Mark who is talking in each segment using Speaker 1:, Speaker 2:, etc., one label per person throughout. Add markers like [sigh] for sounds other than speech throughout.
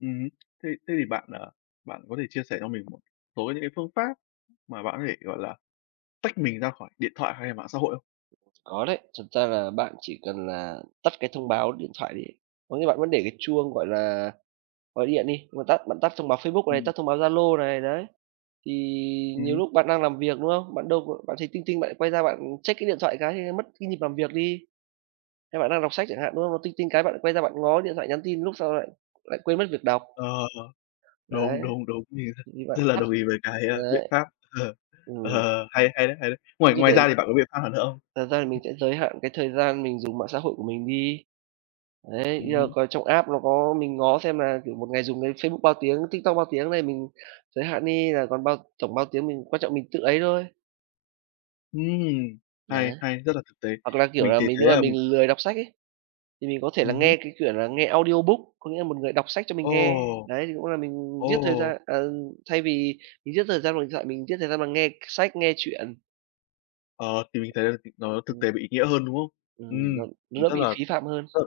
Speaker 1: Ừm. Thế thế thì bạn, à, bạn có thể chia sẻ cho mình số những cái phương pháp mà bạn có thể, gọi là, tách mình ra khỏi điện thoại hay là mạng xã hội không?
Speaker 2: Có đấy, thật ra là bạn chỉ cần là tắt cái thông báo điện thoại đi. Có nghĩa bạn vẫn để cái chuông, gọi là, gọi điện đi, bạn tắt bạn tắt thông báo Facebook này,
Speaker 1: Ừm.
Speaker 2: tắt thông báo Zalo này, đấy. Thì nhiều
Speaker 1: Ừm.
Speaker 2: lúc bạn đang làm việc, đúng không? Bạn đâu b bạn thấy ting ting bạn lại quay ra bạn check cái điện thoại cái thì mất cái nhịp làm việc đi, hay bạn đang đọc sách chẳng hạn, đúng không? Nó ting ting cái bạn lại quay ra bạn ngó điện thoại nhắn tin, lúc sau lại lại quên mất việc đọc.
Speaker 1: Ờ,
Speaker 2: Đấy,
Speaker 1: đúng, đúng, đúng, [unintelligible]
Speaker 2: thì bạn
Speaker 1: rất là
Speaker 2: tắt,
Speaker 1: đồng ý với cái, a, biện
Speaker 2: đấy,
Speaker 1: pháp, [laughs]
Speaker 2: ừm.
Speaker 1: ờ, hay hay đấy, hay đấy. Ngoài ngoài ra
Speaker 2: [unintelligible]
Speaker 1: thì bạn có biện pháp nào nữa hông?
Speaker 2: Thật ra thì mình sẽ giới hạn cái thời gian mình dùng mạng xã hội của mình đi, đấy,
Speaker 1: Ừm
Speaker 2: như là
Speaker 1: hứm.
Speaker 2: coi trong app nó có mình ngó xem là, kiểu, một ngày dùng cái Facebook bao tiếng, TikTok bao tiếng đấy, mình giới hạn đi là còn bao tổng bao tiếng, mình quan trọng mình tự ấy thôi.
Speaker 1: Ừm,
Speaker 2: Đấy.
Speaker 1: hay, hay, rất là thực tế.
Speaker 2: Hoặc là, kiểu,
Speaker 1: Mình
Speaker 2: là
Speaker 1: thì
Speaker 2: mình
Speaker 1: thấy
Speaker 2: nếu mà
Speaker 1: là mình
Speaker 2: mình lười đọc sách ấy, thì mình có thể là
Speaker 1: Ừm
Speaker 2: nghe
Speaker 1: hứm.
Speaker 2: cái, kiểu, là nghe audiobook, có nghĩa là một người đọc sách cho mình
Speaker 1: Ồ.
Speaker 2: nghe, đấy, thì cũng là mình giết thời
Speaker 1: Ồ.
Speaker 2: gian ờ, thay vì mình giết thời gian vào điện thoại mình giết thời gian bằng nghe k sách, nghe chuyện.
Speaker 1: Ờ, thì mình thấy là c nó thực
Speaker 2: Ừm.
Speaker 1: tế bị ý nghĩa hơn, đúng không?
Speaker 2: Ừm,
Speaker 1: Ừm,
Speaker 2: nó
Speaker 1: mình
Speaker 2: nó
Speaker 1: rất
Speaker 2: bị
Speaker 1: là
Speaker 2: phí phạm hơn.
Speaker 1: rất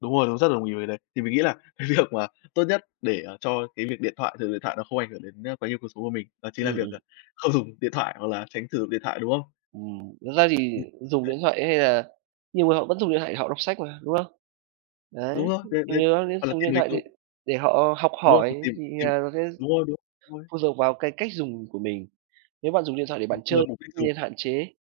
Speaker 1: đúng rồi, đúng, rất đồng ý với cái đấy. Thì mình nghĩ là cái việc mà tốt nhất để, à, cho cái việc điện thoại sử dụng điện thoại nó không ảnh hưởng đến, ơ, quá nhiều cuộc sống của mình đó chính là
Speaker 2: Ừm,
Speaker 1: việc, ờ,
Speaker 2: ừm.
Speaker 1: không dùng điện thoại hoặc là tránh sử dụng điện thoại, đúng không?
Speaker 2: Ừm, thật ra thì
Speaker 1: Ừm,
Speaker 2: dùng
Speaker 1: đấy.
Speaker 2: điện thoại hay là nhiều người họ vẫn dùng điện thoại để họ đọc sách mà, đúng không?
Speaker 1: Đúng
Speaker 2: Đấy,
Speaker 1: rồi, đấy, đấy hoặc
Speaker 2: [unintelligible]
Speaker 1: là
Speaker 2: dùng
Speaker 1: tìm
Speaker 2: điện thoại để
Speaker 1: [unintelligible]
Speaker 2: để họ học
Speaker 1: đúng rồi, mà
Speaker 2: hỏi
Speaker 1: tìm
Speaker 2: thì
Speaker 1: tìm
Speaker 2: là nó sẽ
Speaker 1: đúng rồi, đúng rồi.
Speaker 2: phụ thuộc vào cái cách dùng của mình, nếu bạn dùng điện thoại để
Speaker 1: Đúng
Speaker 2: bạn chơi
Speaker 1: rồi, mục đích dùng.
Speaker 2: nên hạn chế.